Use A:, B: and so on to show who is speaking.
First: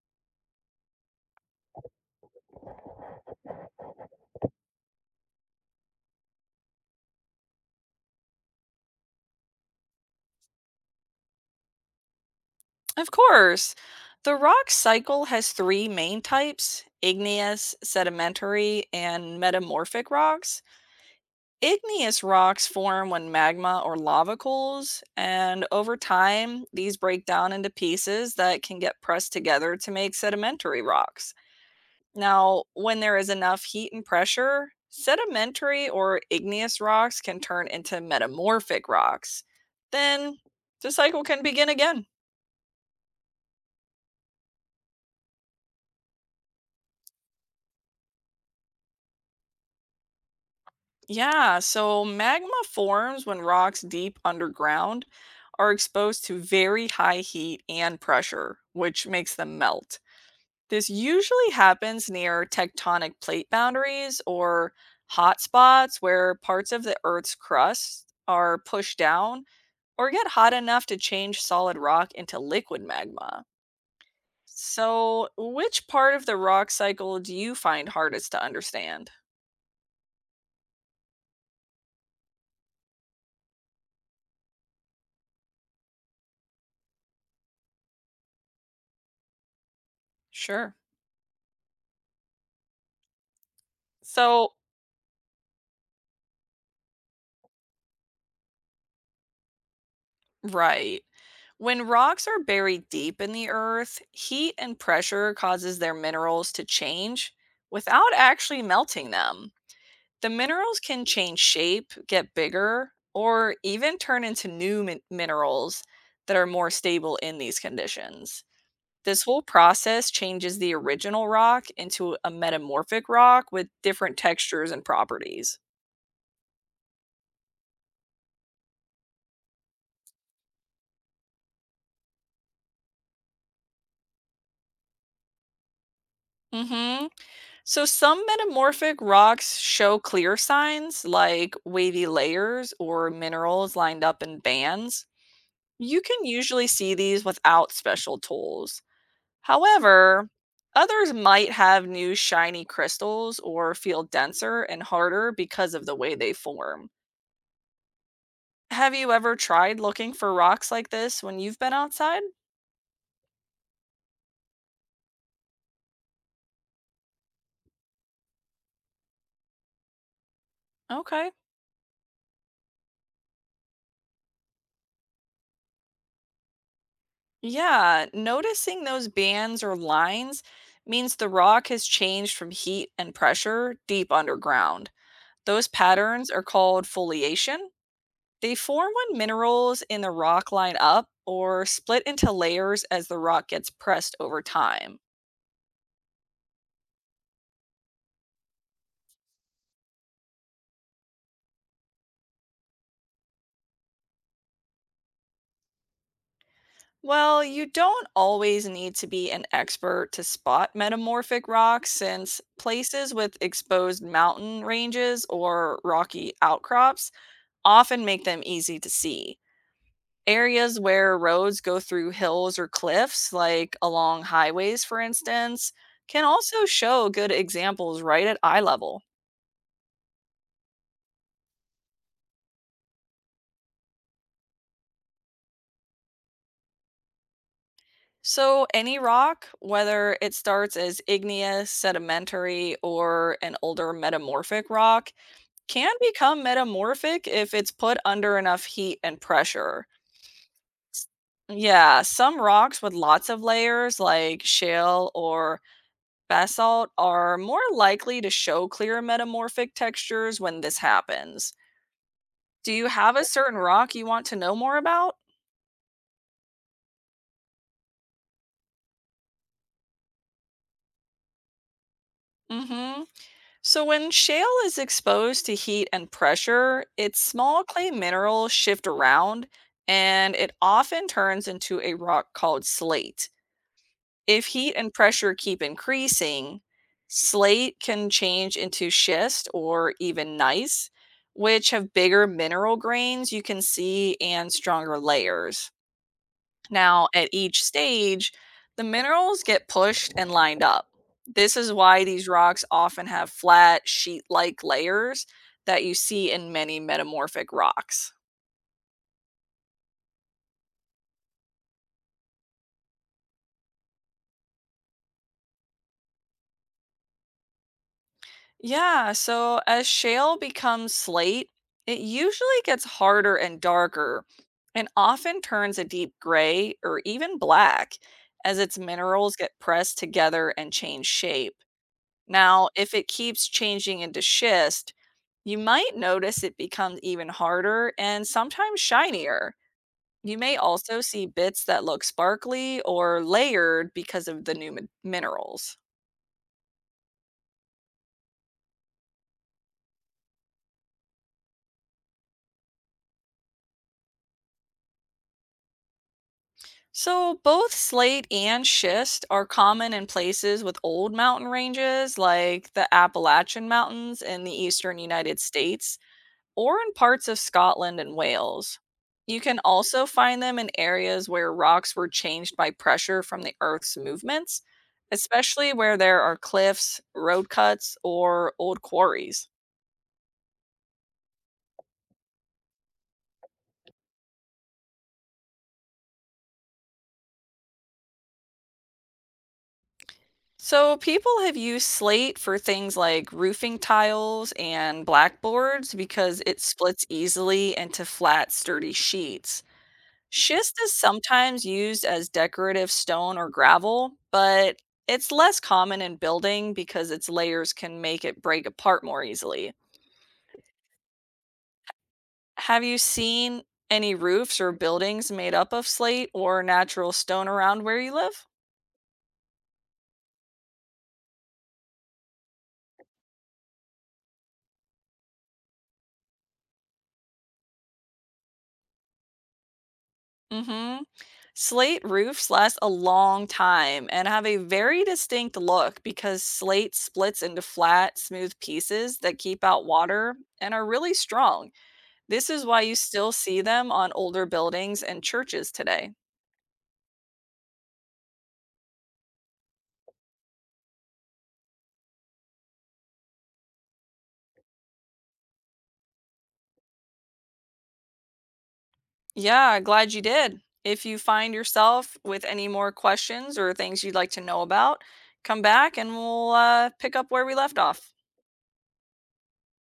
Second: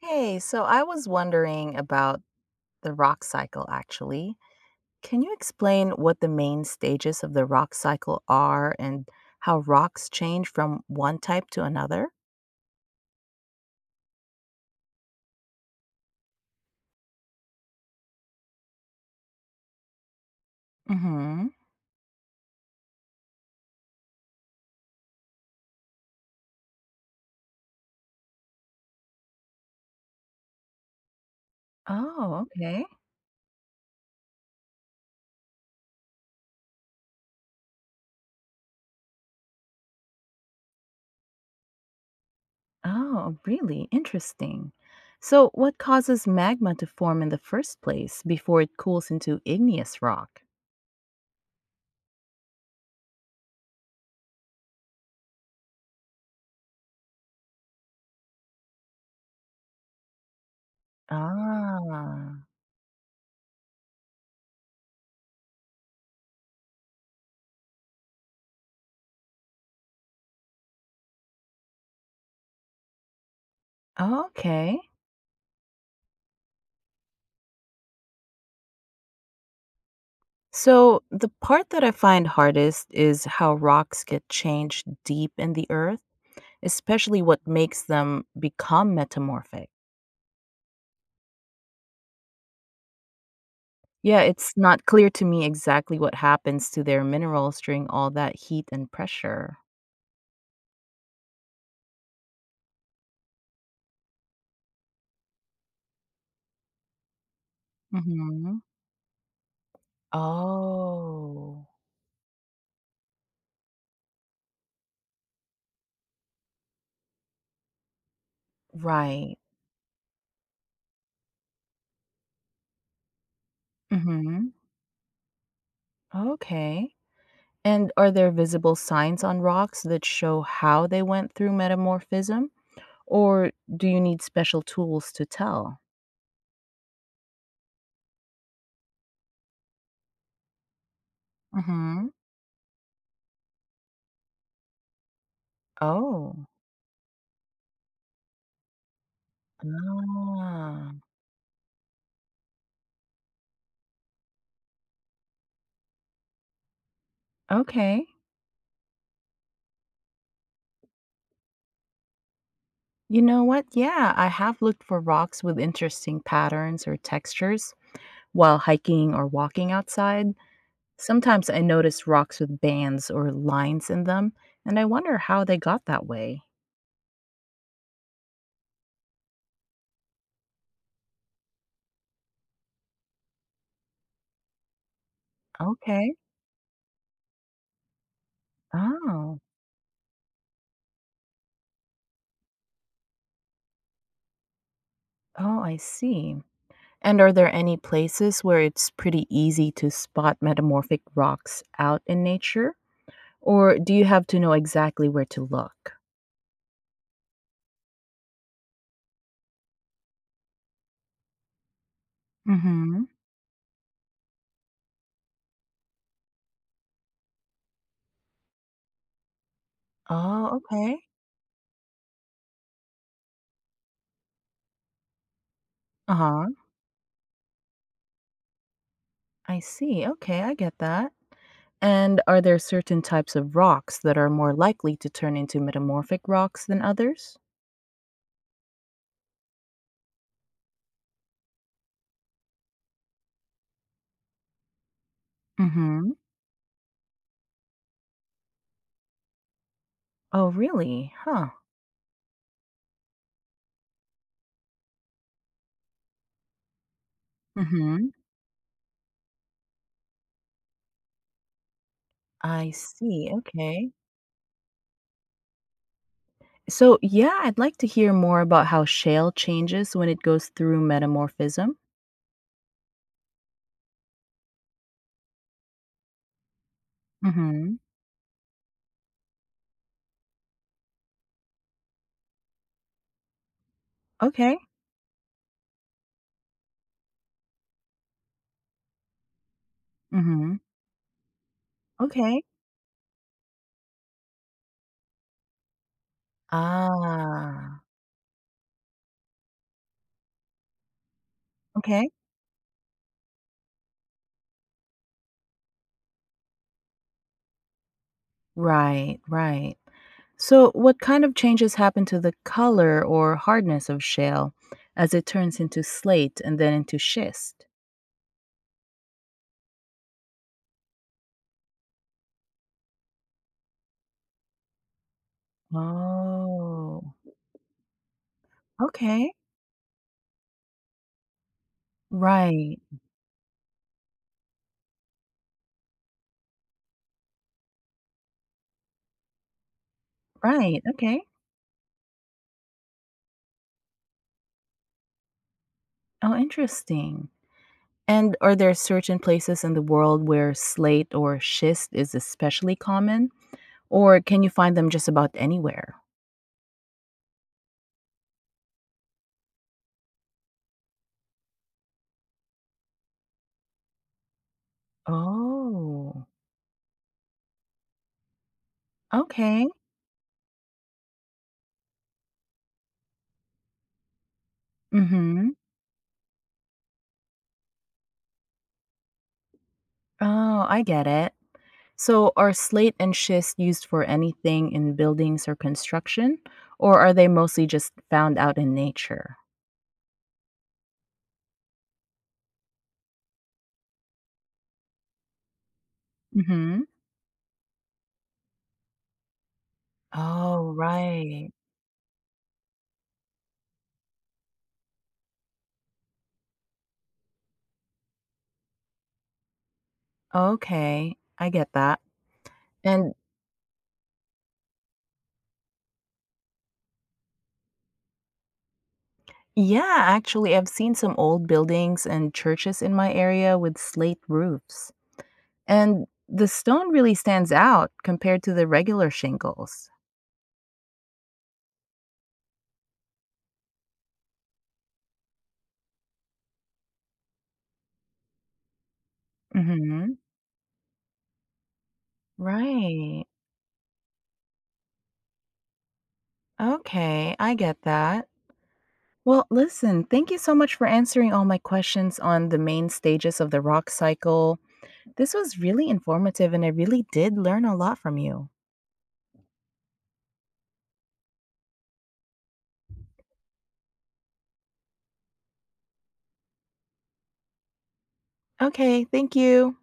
A: Hey, so I was wondering about the rock cycle actually. Can you explain what the main stages of the rock cycle are and how rocks change from one type to another?
B: Of course. The rock cycle has three main types: igneous, sedimentary, and metamorphic rocks.
A: Mm-hmm.
B: Igneous rocks form when magma or lava cools, and over time, these break down into pieces that can get pressed together to make sedimentary rocks.
A: Oh,
B: Now,
A: okay.
B: when there is enough heat and pressure, sedimentary or igneous rocks can turn into metamorphic rocks. Then the cycle can begin again.
A: Oh, really interesting. So, what causes magma to form in the first place before it cools into igneous rock?
B: Yeah, so magma forms when rocks deep underground are exposed to very high heat and pressure, which makes them melt. This usually happens near
A: Ah,
B: tectonic plate boundaries or hotspots where parts of the Earth's crust are pushed down or get hot enough to change solid rock into liquid magma.
A: okay.
B: So, which part of the rock cycle do you find hardest to understand?
A: So, the part that I find hardest is how rocks get changed deep in the earth, especially what makes them become metamorphic.
B: Sure.
A: Yeah,
B: So,
A: it's not clear to me exactly what happens to their minerals during all that heat and pressure.
B: right. When rocks are buried deep in the earth, heat and pressure causes their minerals to change without actually
A: hmm
B: melting them. The minerals can change
A: Oh,
B: shape, get bigger, or even turn into new minerals that are more stable in these conditions. This
A: right.
B: whole process changes the original rock into a metamorphic rock with different
A: hmm
B: textures and properties.
A: Okay. And are there visible signs on rocks that show how they went through metamorphism? Or do you need special tools to tell?
B: Hmm. So, some metamorphic rocks show clear signs like wavy
A: Hmm.
B: layers or minerals lined up in bands. You can
A: Oh.
B: usually see these without special tools. However,
A: Ah.
B: others might have new shiny crystals or feel denser and harder because of the way they form.
A: Okay.
B: Have you ever tried looking for rocks like this when you've been outside?
A: You know what? Yeah, I have looked for rocks with interesting patterns or textures while hiking or walking outside.
B: Okay.
A: Sometimes I notice rocks with bands or lines in them, and I wonder how they got that way.
B: Yeah, noticing those bands or lines means the rock has changed from heat and pressure deep underground. Those
A: Okay.
B: patterns are called foliation. They form when
A: Oh.
B: minerals in the rock line up or split into layers as the rock gets pressed over time.
A: Oh, I see. And are there any places where it's pretty easy to spot metamorphic rocks out in nature? Or do you have to know exactly where to look?
B: Well, you don't always need to be an expert to spot metamorphic rocks, since places with exposed mountain ranges or rocky outcrops often make them easy to see.
A: Oh,
B: Areas
A: okay.
B: where roads go through hills or cliffs, like along highways, for instance, can
A: Uh-huh.
B: also show good examples right at eye level.
A: I see. Okay, I get that. And are there certain types of rocks that are more likely to turn into metamorphic rocks than others?
B: So, any rock, whether it starts as igneous, sedimentary, or an older metamorphic rock, can
A: Mm-hmm.
B: become metamorphic if it's put under enough heat and pressure.
A: Oh, really? Huh.
B: Yeah, some rocks with lots of layers, like shale or basalt, are more
A: Mm-hmm.
B: likely to show clear metamorphic textures when this happens.
A: I
B: Do you have a
A: see.
B: certain
A: Okay.
B: rock you want to know more about?
A: So, yeah, I'd like to hear more about how shale changes when it goes through metamorphism.
B: Hmm. So, when shale is exposed to heat and pressure, its small
A: Mm-hmm.
B: clay minerals shift around and it often turns into a rock called slate. If
A: Okay.
B: heat and pressure keep increasing, slate can change into schist or even
A: Mm-hmm.
B: gneiss, which have bigger
A: Okay.
B: mineral grains you can see and stronger layers. Now, at each
A: Ah.
B: stage, the minerals get pushed and lined up. This is why
A: Okay.
B: these rocks often have flat, sheet like layers that you see in many metamorphic rocks.
A: Right, right. So, what kind of changes happen to the color or hardness of shale as it turns into slate and then into schist?
B: Yeah, so as shale becomes slate, it usually gets harder and darker and often turns a deep gray or
A: Oh,
B: even black as its
A: okay.
B: minerals get pressed together and change shape. Now,
A: Right,
B: if it keeps changing into schist, you might notice it becomes even harder and sometimes shinier. You may
A: right.
B: also
A: Okay.
B: see bits that look sparkly or layered because of the new minerals.
A: Oh, interesting. And are there certain places in the world where slate or schist is especially common, or can you find them just about anywhere?
B: So, both slate and schist are common in places with old mountain ranges like the Appalachian Mountains in the eastern United States
A: Oh,
B: or in parts of Scotland and Wales. You can
A: okay.
B: also find them in areas where rocks were changed by pressure from the Earth's movements,
A: Mm hmm.
B: especially where there are cliffs, road cuts, or old quarries.
A: Oh, I get it. So, are slate and schist used for anything in buildings or construction, or are they mostly just found out in nature?
B: So people have used slate for things like roofing tiles and blackboards because it
A: Hmm.
B: splits easily into flat, sturdy sheets.
A: Oh,
B: Schist is
A: right.
B: sometimes used as decorative stone or gravel, but it's less common in building because its layers can make it break apart more easily.
A: Okay. I get that.
B: Have you
A: And
B: seen any roofs or buildings made up of slate or natural stone around where you live?
A: yeah, actually, I've seen some old buildings and churches in my area with slate roofs. And the stone really stands out compared to the regular shingles.
B: Mhm. Slate roofs last a long time and have a very distinct look because slate splits into flat, smooth pieces that keep out
A: Hmm.
B: water and are really strong. This is why you
A: Right.
B: still see them on older buildings and churches today.
A: Okay. I get that. Well, listen, thank you so much for answering all my questions on the main stages of the rock cycle. This was really informative and I really did learn a lot from you.
B: Yeah, glad you did. If you find yourself with any more questions or things you'd like to know about, come back and we'll pick up where we left off.
A: Okay, thank you.